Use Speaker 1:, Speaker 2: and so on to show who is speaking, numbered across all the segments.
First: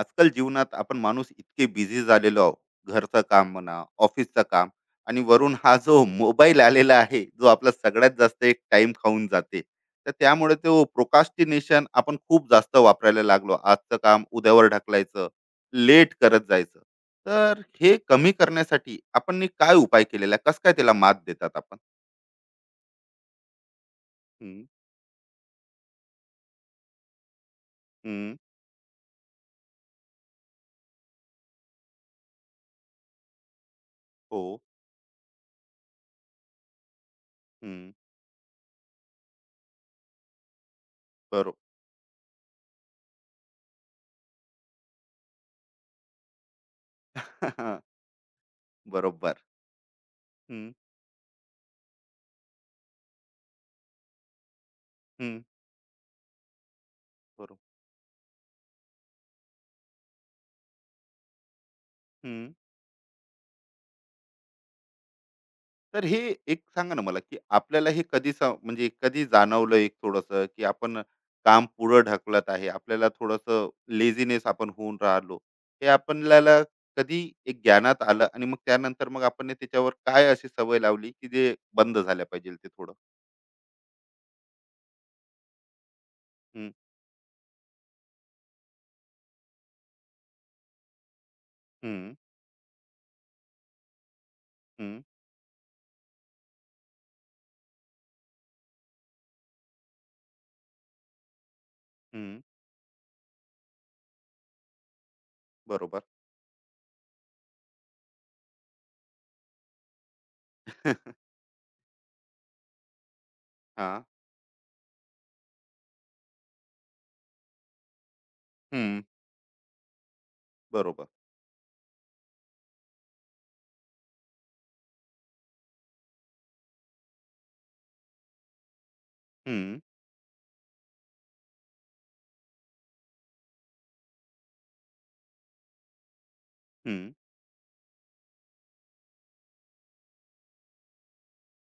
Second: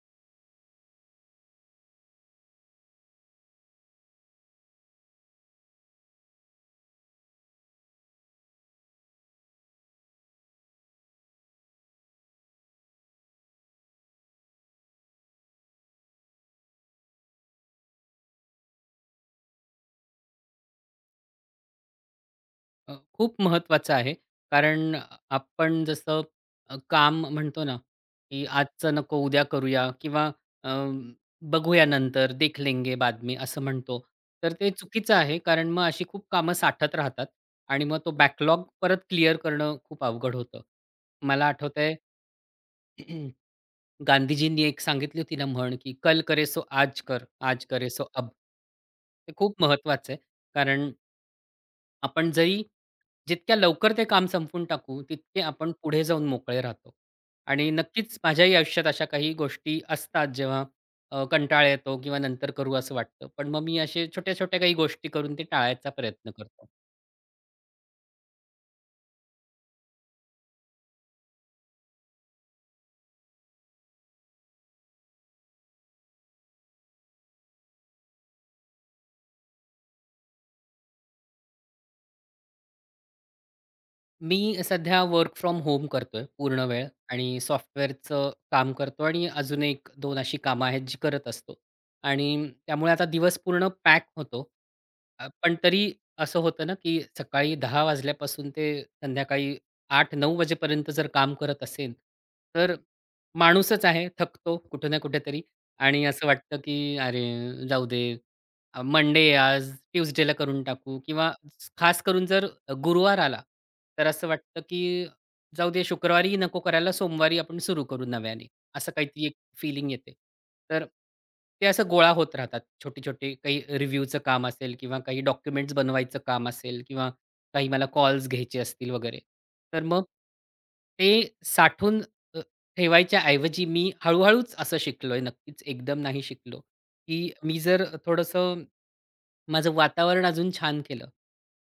Speaker 1: आजकाल जीवनात आपण माणूस इतके बिझी झालेलो आहोत. घरचं काम म्हणा, ऑफिसचं काम, आणि वरून हा जो मोबाईल आलेला आहे, जो आपला सगळ्यात जास्त एक टाइम खाऊन जाते. तर त्यामुळे तो प्रोकास्टिनेशन आपण खूप जास्त वापरायला लागलो. आजचं काम उद्यावर ढकलायचं, लेट करत जायचं. तर हे कमी करण्यासाठी आपण नी काय उपाय केलेला आहे? काय त्याला मात देतात आपण?
Speaker 2: खूप महत्त्वाचं आहे.
Speaker 1: हम्म,
Speaker 2: कारण आपण जसं काम म्हणतो ना,
Speaker 1: हम्म,
Speaker 2: की आजचं नको उद्या करूया किंवा अ, बघूया नंतर देख लेंगे बाद में असं म्हणतो.
Speaker 1: हो.
Speaker 2: तर ते चुकीचं आहे कारण मग अशी खूप कामं साठत राहतात आणि मग तो बॅकलॉग परत क्लिअर करणं खूप अवघड होतं. मला
Speaker 1: बरोबर.
Speaker 2: आठवतंय गांधीजींनी एक सांगितली होती ना म्हण, की "कल करे सो आज कर, आज करे सो अब." ते
Speaker 1: बरोबर.
Speaker 2: खूप महत्त्वाचं आहे.
Speaker 1: हम्म,
Speaker 2: कारण आपण जरी जितक्या लवकर ते काम संपवून टाकू,
Speaker 1: हम्म,
Speaker 2: तितके आपण पुढे जाऊन मोकळे राहतो.
Speaker 1: बरोबर.
Speaker 2: आणि नक्कीच माझ्याही आयुष्यात अशा काही गोष्टी असतात, जेव्हा कंटाळा येतो किंवा नंतर
Speaker 1: हम्म.
Speaker 2: करू असं वाटतं. पण मग मी असे छोट्या-छोट्या काही गोष्टी करून ते टाळायचा
Speaker 1: तर हे
Speaker 2: प्रयत्न
Speaker 1: एक
Speaker 2: करतो.
Speaker 1: सांगा ना मला, की आपल्याला हे कधी म्हणजे कधी जाणवलं एक थोडंसं, की आपण काम पुढं ढकलत आहे. आपल्याला थोडंसं लेझीनेस आपण होऊन राहिलो. हे आपल्याला कधी एक ज्ञानात आलं आणि मग त्यानंतर मग आपण ने त्याच्यावर काय अशी सवय लावली, की जे बंद झाल्या पाहिजे ते थोडं?
Speaker 2: मी सध्या वर्क फ्रॉम होम करतोय पूर्ण
Speaker 1: हं,
Speaker 2: वेळ आणि सॉफ्टवेअरचं काम करतो आणि अजून एक दोन अशी कामं आहेत जी करत असतो
Speaker 1: हं,
Speaker 2: आणि त्यामुळे आता दिवस पूर्ण पॅक होतो.
Speaker 1: हं,
Speaker 2: पण तरी असं होतं ना, की सकाळी 10 वाजल्यापासून ते संध्याकाळी 8 900 वाजेपर्यंत जर काम करत असेन,
Speaker 1: हं.
Speaker 2: तर माणूसच आहे, थकतो कुठं ना कुठेतरी
Speaker 1: बरोबर.
Speaker 2: आणि असं वाटतं, की "अरे जाऊ दे, मंडे आज, ट्यूसडेला करून टाकू" किंवा खास करून जर गुरुवार आला,
Speaker 1: हां.
Speaker 2: तर असं वाटतं की जाऊ दे शुक्रवारी नको करायला सोमवारी आपण सुरू करू नव्याने, असं
Speaker 1: हं.
Speaker 2: काहीतरी एक फीलिंग येते. तर
Speaker 1: बरोबर.
Speaker 2: ते असं गोळा होत राहतात छोटे-छोटे काही रिव्ह्यूचं काम असेल किंवा काही डॉक्युमेंट्स बनवायचं काम असेल किंवा काही मला कॉल्स घ्यायचे असतील वगैरे.
Speaker 1: हं,
Speaker 2: तर मग ते साठवून अ, ठेवायच्या ऐवजी मी हळू असं शिकलोय नक्कीच एकदम नाही शिकलो,
Speaker 1: हं.
Speaker 2: की मी जर थोडंसं माझं वातावरण अजून छान केलं,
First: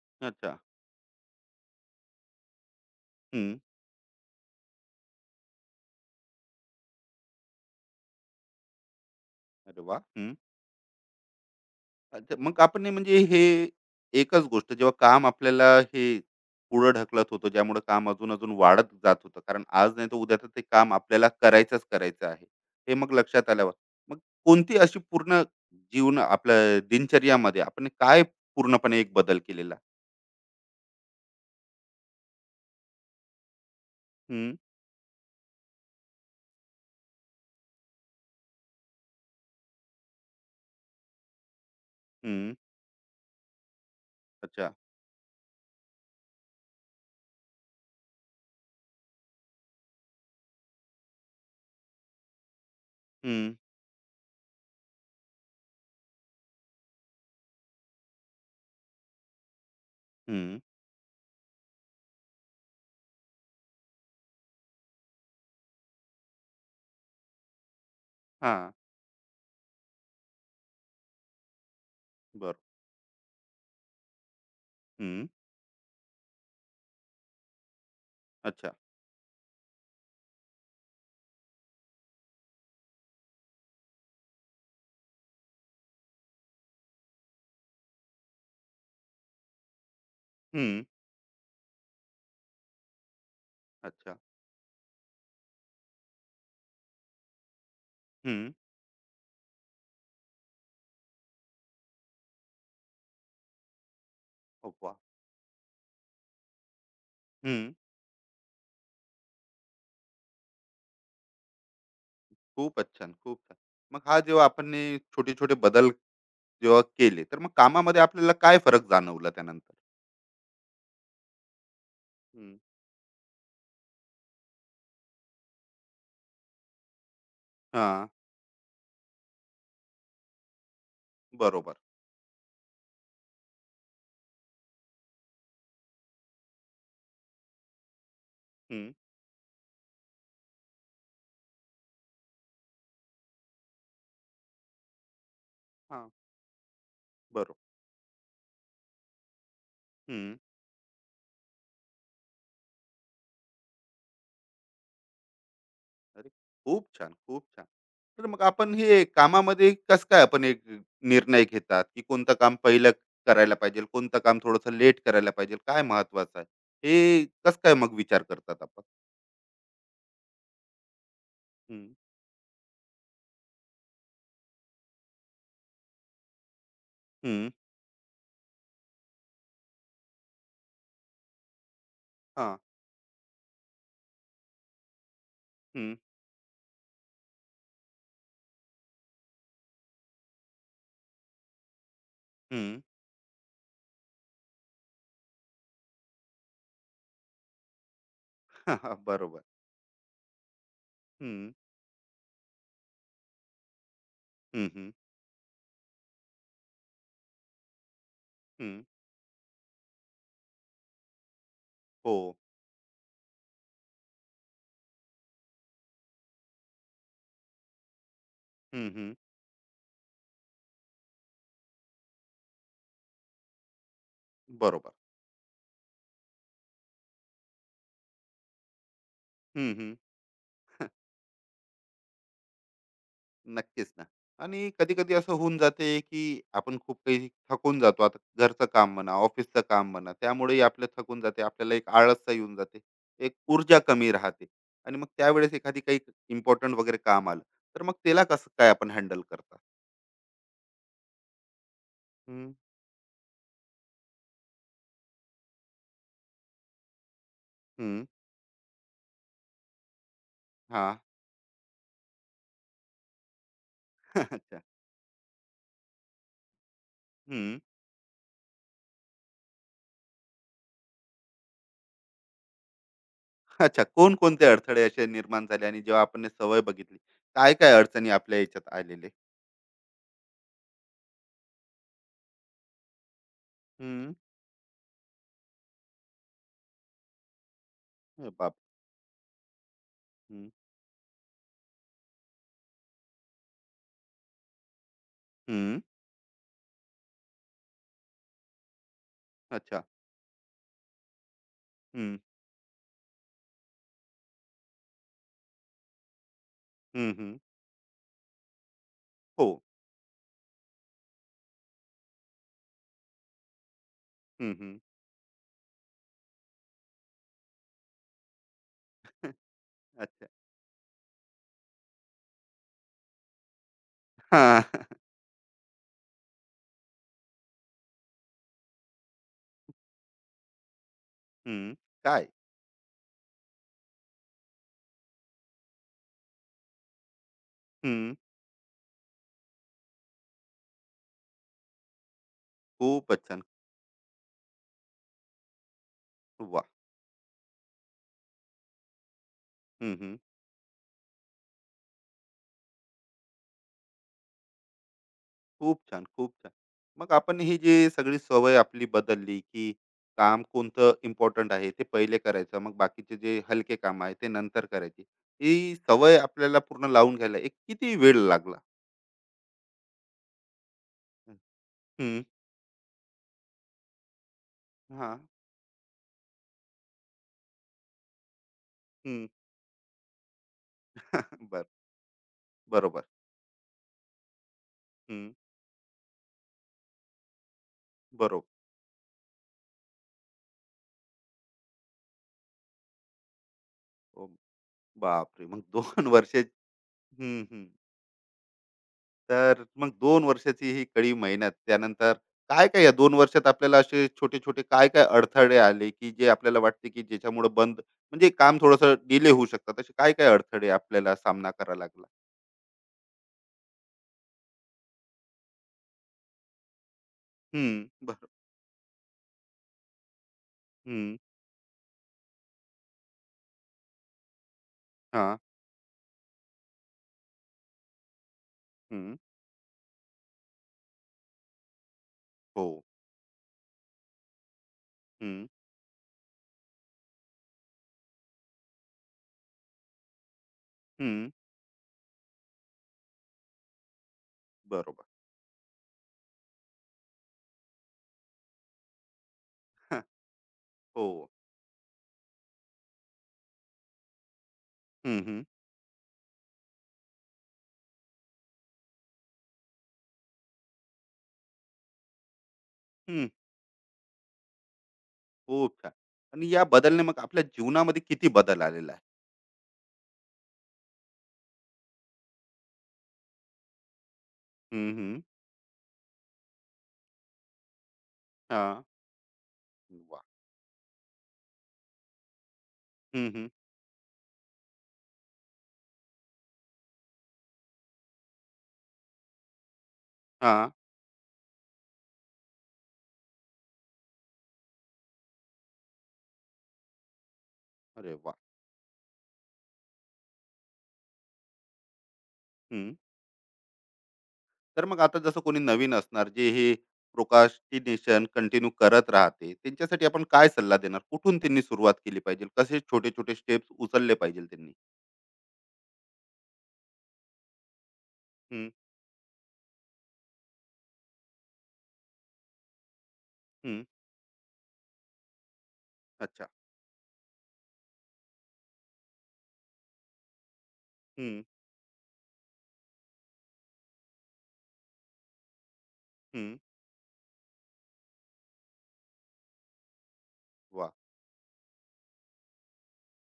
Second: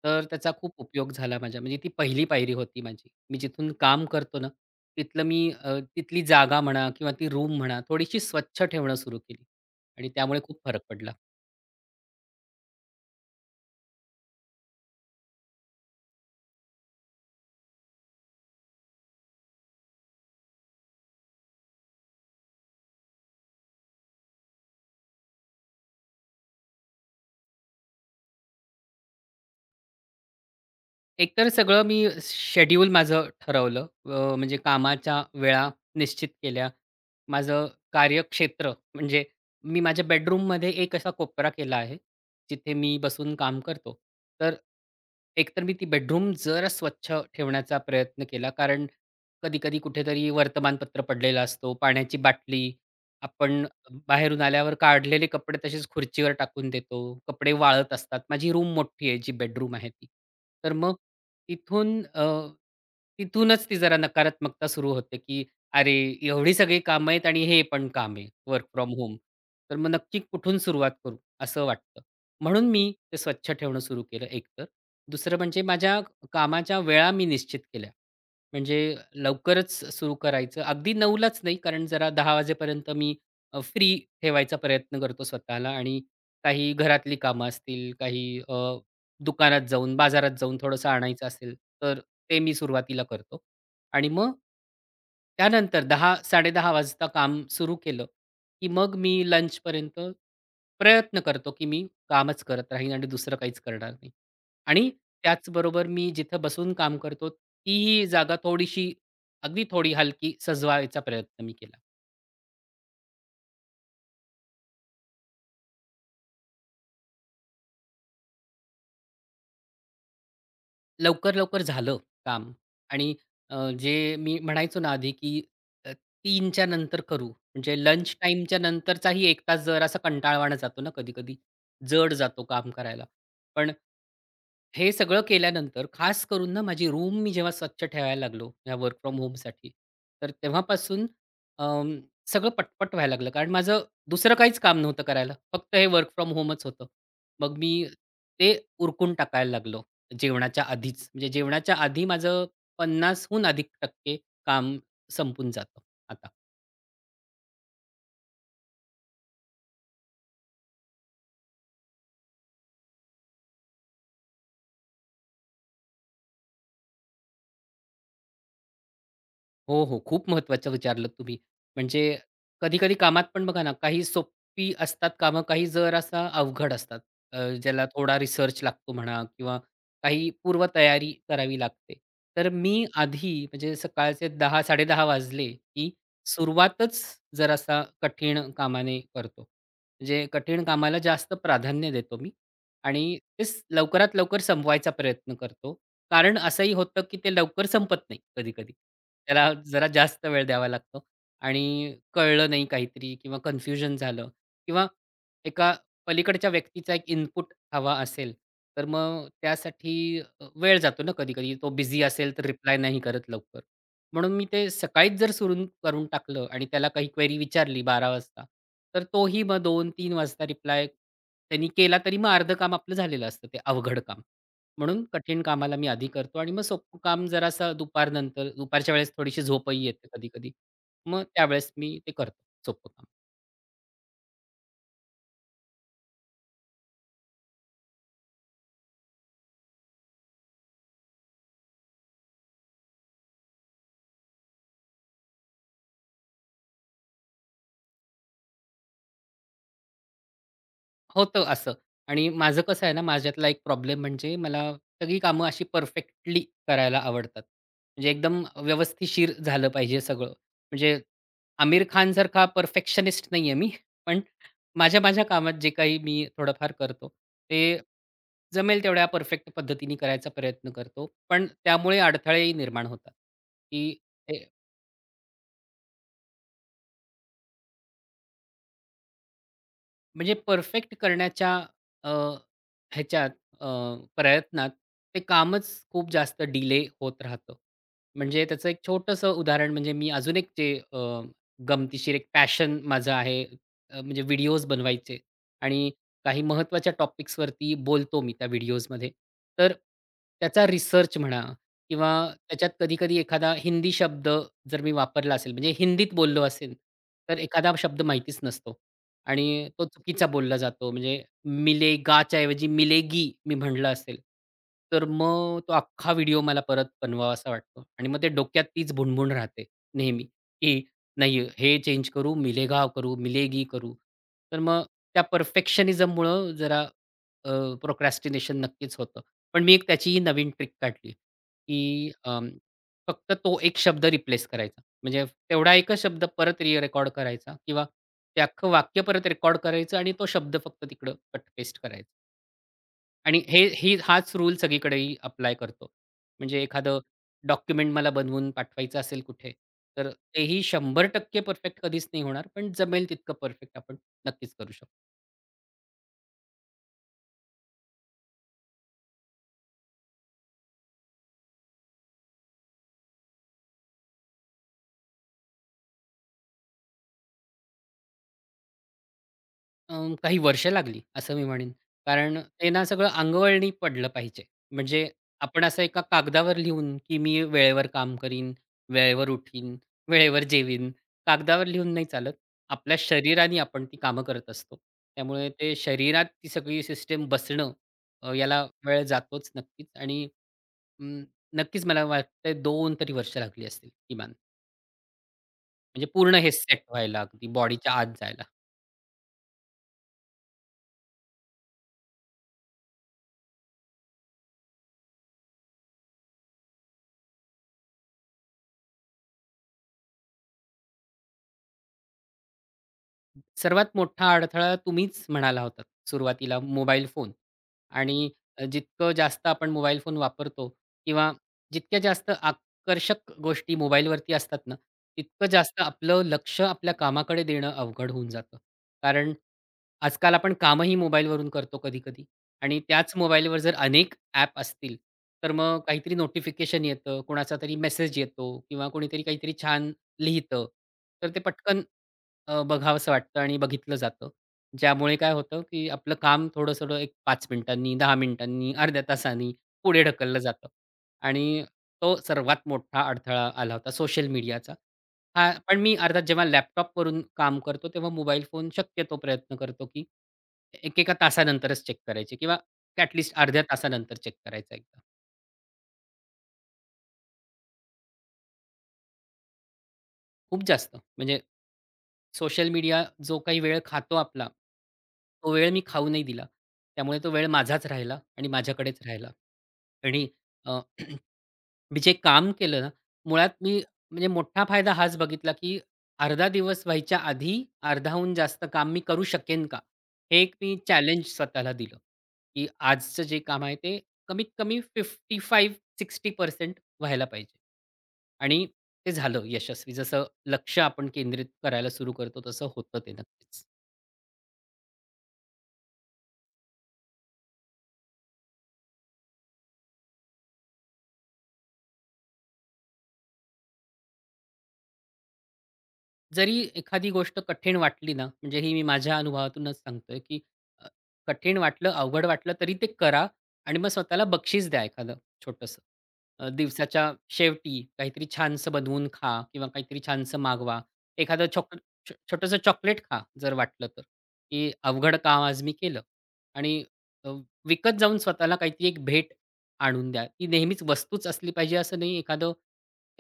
Speaker 2: तर त्याचा
Speaker 1: अच्छा.
Speaker 2: खूप उपयोग झाला माझ्या. म्हणजे ती पहिली पायरी होती माझी. मी
Speaker 1: हं.
Speaker 2: जिथून काम करतो ना, तिथली जागा म्हणा किंवा ती रूम म्हणा, थोडीशी स्वच्छ ठेवणं सुरू केली
Speaker 1: अरे वाह!
Speaker 2: आणि त्यामुळे खूप फरक पडला.
Speaker 1: अच्छा, मग आपण हे म्हणजे हे एकच गोष्ट जेव्हा काम आपल्याला हे पुढं ढकलत होतं, ज्यामुळे काम अजून अजून वाढत जात होतं, कारण आज नाही तर उद्या तर ते काम आपल्याला करायचं आहे. हे मग लक्षात आल्यावर मग कोणती अशी पूर्ण जीवन आपल्या दिनचर्यामध्ये आपण काय पूर्णपणे एक बदल केलेला?
Speaker 2: एकतर सगळं मी शेड्यूल माझं ठरवलं.
Speaker 1: हम्म
Speaker 2: म्हणजे कामाच्या वेळा निश्चित केल्या. माझं कार्यक्षेत्र म्हणजे मी माझ्या बेडरूममध्ये एक असा कोपरा केला आहे,
Speaker 1: हम्म
Speaker 2: जिथे मी बसून काम करतो. तर
Speaker 1: अच्छा.
Speaker 2: एकतर मी ती बेडरूम जरा स्वच्छ ठेवण्याचा प्रयत्न केला. कारण कधी-कधी कुठेतरी वर्तमानपत्र पडलेलं असतो, पाण्याची बाटली,
Speaker 1: हम्म
Speaker 2: आपण बाहेरून आल्यावर काढलेले कपडे तसेच खुर्चीवर टाकून देतो. कपडे वाळत असतात. माझी रूम मोठी आहे, जी बेडरूम आहे ती.
Speaker 1: हम्म
Speaker 2: तर मग तिथून अ, तिथूनच ती जरा नकारात्मकता सुरू होते, की "अरे, एवढी सगळी कामं आहेत आणि हे पण काम आहे
Speaker 1: हा.
Speaker 2: Work from home. तर मग नक्की कुठून सुरुवात करू?" असं वाटतं.
Speaker 1: बर.
Speaker 2: म्हणून मी ते स्वच्छ ठेवणं सुरू केलं एकतर.
Speaker 1: हम्म
Speaker 2: दुसरं म्हणजे माझ्या कामाच्या वेळा मी निश्चित केल्या.
Speaker 1: अच्छा.
Speaker 2: म्हणजे लवकरच सुरू करायचं. अगदी 9:00लाच नाही, कारण जरा 10:00 वाजेपर्यंत मी फ्री ठेवायचा प्रयत्न करतो स्वतःला आणि काही घरातली कामं असतील, काही दुकानात जाऊन, बाजारात जाऊन
Speaker 1: हम्म
Speaker 2: थोडंसं आणायचं असेल, तर ते मी सुरुवातीला करतो आणि
Speaker 1: अच्छा.
Speaker 2: मग त्यानंतर 10:00-10:30 वाजता काम सुरू केलं,
Speaker 1: हम्म
Speaker 2: की मग मी लंचपर्यंत प्रयत्न करतो, की मी कामच करत राहीन आणि दुसरं काहीच करणार नाही.
Speaker 1: ओ.
Speaker 2: आणि त्याचबरोबर मी जिथं बसून काम करतो,
Speaker 1: हम्म
Speaker 2: तीही जागा थोडीशी, अगदी थोडी हलकी सजवायचा प्रयत्न मी केला.
Speaker 1: खूपच छान, खूप छान. मग हा, जेव्हा आपण हे छोटे छोटे बदल जेव्हा केले, तर मग कामामध्ये आपल्याला काय फरक जाणवला त्यानंतर?
Speaker 2: लवकर-लवकर झालं काम
Speaker 1: हं.
Speaker 2: आणि जे मी म्हणायचो ना आधी, की अ, 3च्या नंतर करू. म्हणजे
Speaker 1: हां,
Speaker 2: लंच टाईमच्या नंतरचाही 1 तास जरासा कंटाळवाणा जातो ना कधी-कधी.
Speaker 1: बरोबर.
Speaker 2: जड जातो काम करायला. पण हे सगळं केल्यानंतर खास करून ना माझी रूम मी जेव्हा स्वच्छ ठेवायला लागलो, या
Speaker 1: हं.
Speaker 2: वर्क फ्रॉम होमसाठी, तर तेव्हापासून अं, सगळं पटपट व्हायला लागलं. कारण माझं दुसरं काहीच काम नव्हतं करायला. फक्त हे वर्क
Speaker 1: हां,
Speaker 2: फ्रॉम होमच होतं.
Speaker 1: बरोबर.
Speaker 2: मग मी ते उरकून टाकायला लागलो.
Speaker 1: हं.
Speaker 2: जेवणाच्या आधीच. म्हणजे जेवणाच्या आधी माझं 50%हून अधिक टक्के काम संपून जातं
Speaker 1: अरे,
Speaker 2: आता.
Speaker 1: खूप छान, खूप छान. तर मग आपण हे कामामध्ये कसं काय आपण एक निर्णय घेतात, की कोणतं काम पहिलं करायला पाहिजे, कोणतं काम थोडंसं लेट करायला पाहिजे, काय महत्वाचं आहे? हे कसं काय मग विचार करतात आपण?
Speaker 2: हो, हो. खूप महत्त्वाचं विचारलत तुम्ही.
Speaker 1: हं.
Speaker 2: म्हणजे कधी-कधी कामात पण बघा ना, काही सोपी असतात कामं, काही जरासा अवघड असतात.
Speaker 1: हं,
Speaker 2: ज्याला थोडा रिसर्च लागतो म्हणा किंवा काही पूर्वतयारी करावी लागते. तर
Speaker 1: हां,
Speaker 2: मी आधी म्हणजे सकाळचे 10 10:30 वाजले, की
Speaker 1: हं,
Speaker 2: सुरुवातच जरासा कठीण कामाने करतो. म्हणजे कठीण कामाला जास्त प्राधान्य देतो मी
Speaker 1: हं.
Speaker 2: आणि तेच लवकरात लवकर संपवायचा प्रयत्न करतो कारण असंही होतं, की ते लवकर संपत नाही कधी-कधी.
Speaker 1: बरोबर.
Speaker 2: त्याला जरा जास्त वेळ द्यावा लागतो
Speaker 1: हं,
Speaker 2: आणि कळलं नाही काहीतरी किंवा कन्फ्युजन झालं
Speaker 1: हं,
Speaker 2: किंवा
Speaker 1: हं,
Speaker 2: एका पलीकडच्या व्यक्तीचा एक इनपुट हवा असेल,
Speaker 1: हं.
Speaker 2: तर मग त्यासाठी वेळ जातो ना कधी-कधी. तो बिझी
Speaker 1: हो.
Speaker 2: असेल तर रिप्लाय नाही करत लवकर. म्हणून मी ते सकाळीच जर सुरू करून टाकलं आणि त्याला काही क्वेरी विचारली 12:00 वाजता,
Speaker 1: हं,
Speaker 2: तर
Speaker 1: हं.
Speaker 2: तोही मग 2-3 वाजता रिप्लाय त्यांनी केला, तरी मग अर्धं काम आपलं झालेलं असतं, ते अवघड काम.
Speaker 1: बरोबर.
Speaker 2: म्हणून कठीण कामाला मी आधी करतो आणि मग सोपं काम जरासं दुपारनंतर दुपारच्या वेळेस थोडीशी
Speaker 1: हं,
Speaker 2: झोपही
Speaker 1: हं.
Speaker 2: येते कधी-कधी. मग त्यावेळेस मी ते करतो सोपं काम.
Speaker 1: नक्कीच ना. आणि कधी कधी असं होऊन जाते, की आपण खूप काही थकून जातो आता. घरचं काम म्हणा, ऑफिसचं काम म्हणा, त्यामुळेही आपलं थकून जाते. आपल्याला एक आळसता येऊन जाते, एक ऊर्जा कमी राहते, आणि मग त्यावेळेस एखादी काही इम्पॉर्टंट वगैरे काम आलं, तर मग त्याला कसं काय आपण हँडल करता?
Speaker 2: होतं असं आणि
Speaker 1: हम्म,
Speaker 2: माझं कसं आहे ना, माझ्यातला एक प्रॉब्लेम म्हणजे मला सगळी कामं अशी परफेक्टली करायला आवडतात.
Speaker 1: हम्म,
Speaker 2: म्हणजे एकदम व्यवस्थिशीर झालं पाहिजे सगळं.
Speaker 1: हा.
Speaker 2: म्हणजे आमिर खानसारखा परफेक्शनिस्ट नाही आहे मी. पण
Speaker 1: अच्छा.
Speaker 2: माझ्या कामात जे काही मी थोडंफार करतो,
Speaker 1: हम्म,
Speaker 2: ते जमेल तेवढ्या परफेक्ट पद्धतीने करायचा प्रयत्न करतो. पण त्यामुळे अडथळेही निर्माण होतात,
Speaker 1: अच्छा, कोण कोणते अडथळे असे निर्माण झाले आणि जेव्हा आपण हे सवय बघितली, काय काय अडचणी आपल्या याच्यात आलेले?
Speaker 2: म्हणजे परफेक्ट करण्याच्या अ, ह्याच्यात अ,
Speaker 1: हम्म,
Speaker 2: प्रयत्नात ते कामच खूप जास्त डिले होत राहतं.
Speaker 1: अरे
Speaker 2: म्हणजे
Speaker 1: बाप.
Speaker 2: त्याचं एक छोटंसं उदाहरण म्हणजे मी अजून एक
Speaker 1: हम्म,
Speaker 2: जे अ, गमतीशीर एक पॅशन माझं आहे म्हणजे व्हिडिओज बनवायचे
Speaker 1: हम्म,
Speaker 2: आणि काही महत्त्वाच्या टॉपिक्सवरती बोलतो मी त्या व्हिडिओजमध्ये. तर
Speaker 1: अच्छा.
Speaker 2: त्याचा रिसर्च म्हणा किंवा
Speaker 1: हम्म,
Speaker 2: त्याच्यात कधी-कधी एखादा हिंदी शब्द जर मी वापरला असेल म्हणजे हिंदीत बोललो असेल,
Speaker 1: हम्म, हम्म,
Speaker 2: तर एखादा शब्द माहितीच नसतो.
Speaker 1: हो.
Speaker 2: आणि तो चुकीचा बोलला जातो. म्हणजे मिलेगाच्या ऐवजी मिलेगी मी म्हटलं असेल,
Speaker 1: हं, हं.
Speaker 2: तर मग तो अख्खा व्हिडिओ मला परत बनवावासा वाटतो आणि मग ते डोक्यात तीच भुणभुण राहते नेहमी,
Speaker 1: अच्छा.
Speaker 2: की नाही हे चेंज करू, मिलेगा करू, मिलेगी करू. तर
Speaker 1: हां.
Speaker 2: मग त्या परफेक्शनिझममुळं जरा प्रोक्रॅस्टिनेशन नक्कीच होतं. पण मी एक त्याचीही नवीन ट्रिक काढली,
Speaker 1: हं.
Speaker 2: की
Speaker 1: काय?
Speaker 2: फक्त तो एक शब्द रिप्लेस करायचा. म्हणजे तेवढा एकच शब्द परत रेकॉर्ड करायचा किंवा
Speaker 1: हं.
Speaker 2: ते अख्खं वाक्य परत रेकॉर्ड करायचं आणि तो शब्द फक्त तिकडं कट पेस्ट करायचा.
Speaker 1: खूपच
Speaker 2: आणि
Speaker 1: छान.
Speaker 2: हे ही हाच रूल सगळीकडेही अप्लाय करतो. म्हणजे
Speaker 1: वाह!
Speaker 2: एखादं डॉक्युमेंट मला बनवून पाठवायचं असेल कुठे,
Speaker 1: हं,
Speaker 2: तर
Speaker 1: हं.
Speaker 2: तेही 100% परफेक्ट कधीच नाही होणार, पण जमेल तितकं परफेक्ट आपण नक्कीच करू शकतो.
Speaker 1: खूप छान, खूप छान. मग आपण ही जी सगळी सवय आपली बदलली, की काम कोणतं इम्पोर्टंट आहे, ते पहिले करायचं. मग बाकीचे जे हलके काम आहे, ते नंतर करायचे. ही सवय आपल्याला पूर्ण लावून घ्यायला एक किती वेळ लागला?
Speaker 2: काही वर्ष लागली असं मी म्हणेन.
Speaker 1: हं.
Speaker 2: कारण ते ना सगळं अंगवळणी पडलं पाहिजे. म्हणजे
Speaker 1: हां.
Speaker 2: आपण असं एका कागदावर लिहून, की मी वेळेवर काम करीन,
Speaker 1: हं.
Speaker 2: वेळेवर उठीन, वेळेवर जेवीन,
Speaker 1: बरं.
Speaker 2: कागदावर लिहून नाही चालत. आपल्या
Speaker 1: बरोबर.
Speaker 2: शरीराने आपण ती कामं करत असतो.
Speaker 1: हं.
Speaker 2: त्यामुळे ते शरीरात ती सगळी सिस्टम बसणं
Speaker 1: बरोबर.
Speaker 2: याला वेळ जातोच नक्कीच आणि अं, नक्कीच मला वाटतंय 2 तरी वर्ष लागली असतील
Speaker 1: ओ,
Speaker 2: किमान.
Speaker 1: बापरे! मग
Speaker 2: म्हणजे
Speaker 1: 2
Speaker 2: पूर्ण
Speaker 1: वर्ष.
Speaker 2: हे सेट व्हायला
Speaker 1: हं,
Speaker 2: अगदी
Speaker 1: हं.
Speaker 2: बॉडीच्या आत जायला.
Speaker 1: तर मग 2 वर्षाची ही कडी मेहनत. त्यानंतर काय-काय या 2 वर्षात आपल्याला असे छोटे-छोटे काय-काय अडथळे आले, की जे आपल्याला वाटते, की ज्याच्यामुळे बंद म्हणजे काम थोडंसं डिले होऊ शकतात? असे काय-काय अडथळे आपल्याला सामना करावा लागला?
Speaker 2: सर्वात मोठा अडथळा तुम्हीच म्हणाला होतात सुरुवातीला मोबाईल फोन
Speaker 1: हं, बरं.
Speaker 2: आणि जितकं जास्त आपण मोबाईल फोन वापरतो
Speaker 1: हं,
Speaker 2: किंवा जितक्या जास्त आकर्षक गोष्टी मोबाईलवरती असतात ना,
Speaker 1: हां,
Speaker 2: तितकं जास्त आपलं लक्ष आपल्या कामाकडे देणं अवघड होऊन जातं.
Speaker 1: हं,
Speaker 2: कारण आजकाल आपण कामही मोबाईलवरून करतो कधी-कधी
Speaker 1: हो,
Speaker 2: आणि त्याच मोबाईलवर जर अनेक ॲप असतील,
Speaker 1: हं,
Speaker 2: तर मग काहीतरी नोटिफिकेशन येतं, कोणाचा तरी मेसेज येतो किंवा कोणीतरी काहीतरी छान लिहितं. तर
Speaker 1: हं,
Speaker 2: ते पटकन बघावसं वाटतं आणि बघितलं जातं.
Speaker 1: बरोबर.
Speaker 2: ज्यामुळे काय होतं, की आपलं काम थोडं-थोडं एक 5 मिनिटांनी, 10 मिनिटांनी, अर्ध्या तासांनी
Speaker 1: हां,
Speaker 2: पुढे ढकललं जातं.
Speaker 1: हो,
Speaker 2: आणि तो सर्वात मोठा अडथळा आला होता सोशल मीडियाचा.
Speaker 1: हं, हं,
Speaker 2: हां, पण मी अर्थात जेव्हा लॅपटॉपवरून काम करतो, तेव्हा मोबाईल फोन शक्यतो प्रयत्न करतो, की एकेका तासानंतरच चेक करायचे किंवा ॲट
Speaker 1: हं,
Speaker 2: अर्ध्या तासानंतर चेक करायचा एकदा.
Speaker 1: खूप छान. आणि या बदलने मग आपल्या जीवनामध्ये किती बदल आलेला आहे?
Speaker 2: खूप जास्त म्हणजे सोशल मीडिया जो काही वेळ खातो आपला,
Speaker 1: हं, हं,
Speaker 2: तो वेळ मी खाऊ नाही दिला. त्यामुळे तो वेळ माझाच राहिला आणि
Speaker 1: हां,
Speaker 2: माझ्याकडेच राहिला
Speaker 1: वाह!
Speaker 2: आणि अ, मी जे काम केलं ना,
Speaker 1: हं, हं,
Speaker 2: मुळात मी म्हणजे मोठा फायदा हाच बघितला, की अर्धा दिवस व्हायच्या आधी अर्धाहून जास्त काम मी करू शकेन का? हे एक
Speaker 1: हां,
Speaker 2: मी चॅलेंज स्वतःला दिलं, की आजचं जे काम आहे ते कमीत कमी 55-60% व्हायला पाहिजे.
Speaker 1: अरे वाह!
Speaker 2: आणि ते झालं यशस्वी. जसं लक्ष आपण केंद्रित करायला सुरू करतो तसं होतं ते नक्कीच.
Speaker 1: तर मग आता जसं कोणी नवीन असणार, जे हे प्रोकास्टिनेशन कंटिन्यू करत राहते, त्यांच्यासाठी आपण काय सल्ला देणार? कुठून त्यांनी सुरुवात केली पाहिजे, कसे छोटे छोटे स्टेप्स उचलले पाहिजे त्यांनी?
Speaker 2: जरी एखादी गोष्ट कठीण वाटली ना, म्हणजे
Speaker 1: हम्म,
Speaker 2: ही मी माझ्या अनुभवातूनच सांगतोय, की अ, कठीण वाटलं, अवघड वाटलं तरी ते करा आणि
Speaker 1: हम्म,
Speaker 2: मग स्वतःला बक्षीस द्या एखादं छोटंसं.
Speaker 1: अच्छा.
Speaker 2: दिवसाच्या शेवटी काहीतरी छानसं बनवून खा किंवा काहीतरी छानसं मागवा.
Speaker 1: हम्म,
Speaker 2: एखादं चॉक छो छोटंसं चॉकलेट खा जर वाटलं तर, की अवघड काम आज मी केलं
Speaker 1: हम्म,
Speaker 2: आणि अ, विकत जाऊन स्वतःला काहीतरी एक भेट आणून द्या. ती नेहमीच
Speaker 1: वा.
Speaker 2: वस्तूच असली पाहिजे असं नाही,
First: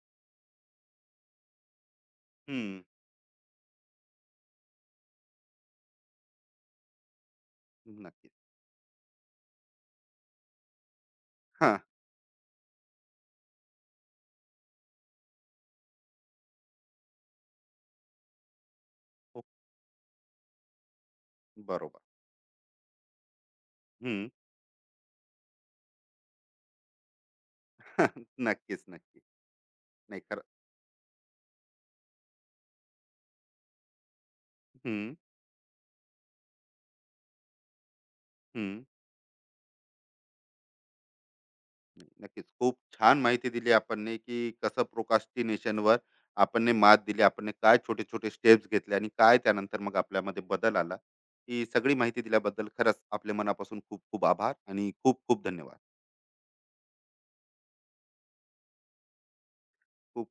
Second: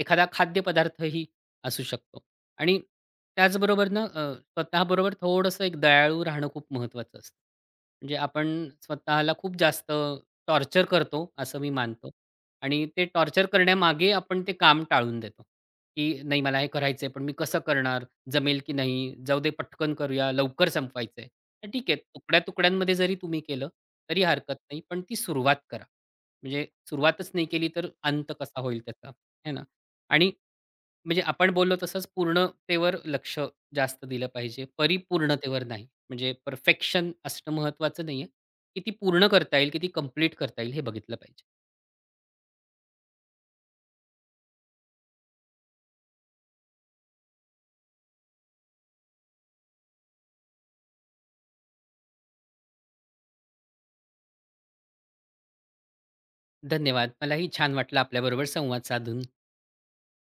Speaker 2: एखादा खाद्यपदार्थही असू शकतो. आणि
Speaker 1: हम्म,
Speaker 2: त्याचबरोबर ना स्वतःबरोबर थोडंसं एक दयाळू राहणं खूप महत्त्वाचं असतं. म्हणजे
Speaker 1: नक्कीच.
Speaker 2: आपण स्वतःला खूप जास्त टॉर्चर करतो, असं मी
Speaker 1: हा.
Speaker 2: मानतो. आणि ते टॉर्चर करण्यामागे आपण ते काम टाळून देतो, की नाही मला हे करायचंय, पण मी कसं करणार? जमेल की नाही? जाऊ
Speaker 1: हो,
Speaker 2: दे पटकन करूया, लवकर संपवायचंय. तर ठीक आहे,
Speaker 1: बरोबर.
Speaker 2: तुकड्या-तुकड्यांमध्ये जरी तुम्ही केलं तरी
Speaker 1: हम्म,
Speaker 2: हरकत नाही, पण ती सुरुवात करा. म्हणजे सुरुवातच नाही केली तर अंत कसा होईल
Speaker 1: नक्कीच,
Speaker 2: त्याचा,
Speaker 1: नक्की.
Speaker 2: है ना?
Speaker 1: नाही,
Speaker 2: आणि
Speaker 1: खरं.
Speaker 2: म्हणजे आपण बोललो तसंच पूर्णतेवर लक्ष जास्त दिलं पाहिजे.
Speaker 1: हम्म,
Speaker 2: परिपूर्णतेवर नाही. म्हणजे परफेक्शन असणं महत्त्वाचं नाहीये.
Speaker 1: हम्म.
Speaker 2: किती पूर्ण करता येईल, किती कंप्लीट करता येईल हे बघितलं पाहिजे.
Speaker 1: नक्कीच. खूप छान माहिती दिली आपण, की कसं प्रोकास्टिनेशनवर आपण मात दिली, आपण काय छोटे छोटे स्टेप्स घेतले आणि काय त्यानंतर मग आपल्यामध्ये बदल आला. ही सगळी माहिती दिल्याबद्दल खरंच आपल्या मनापासून खूप खूप आभार आणि खूप खूप धन्यवाद.
Speaker 2: धन्यवाद. मलाही छान वाटलं आपल्याबरोबर संवाद साधून.
Speaker 1: खूप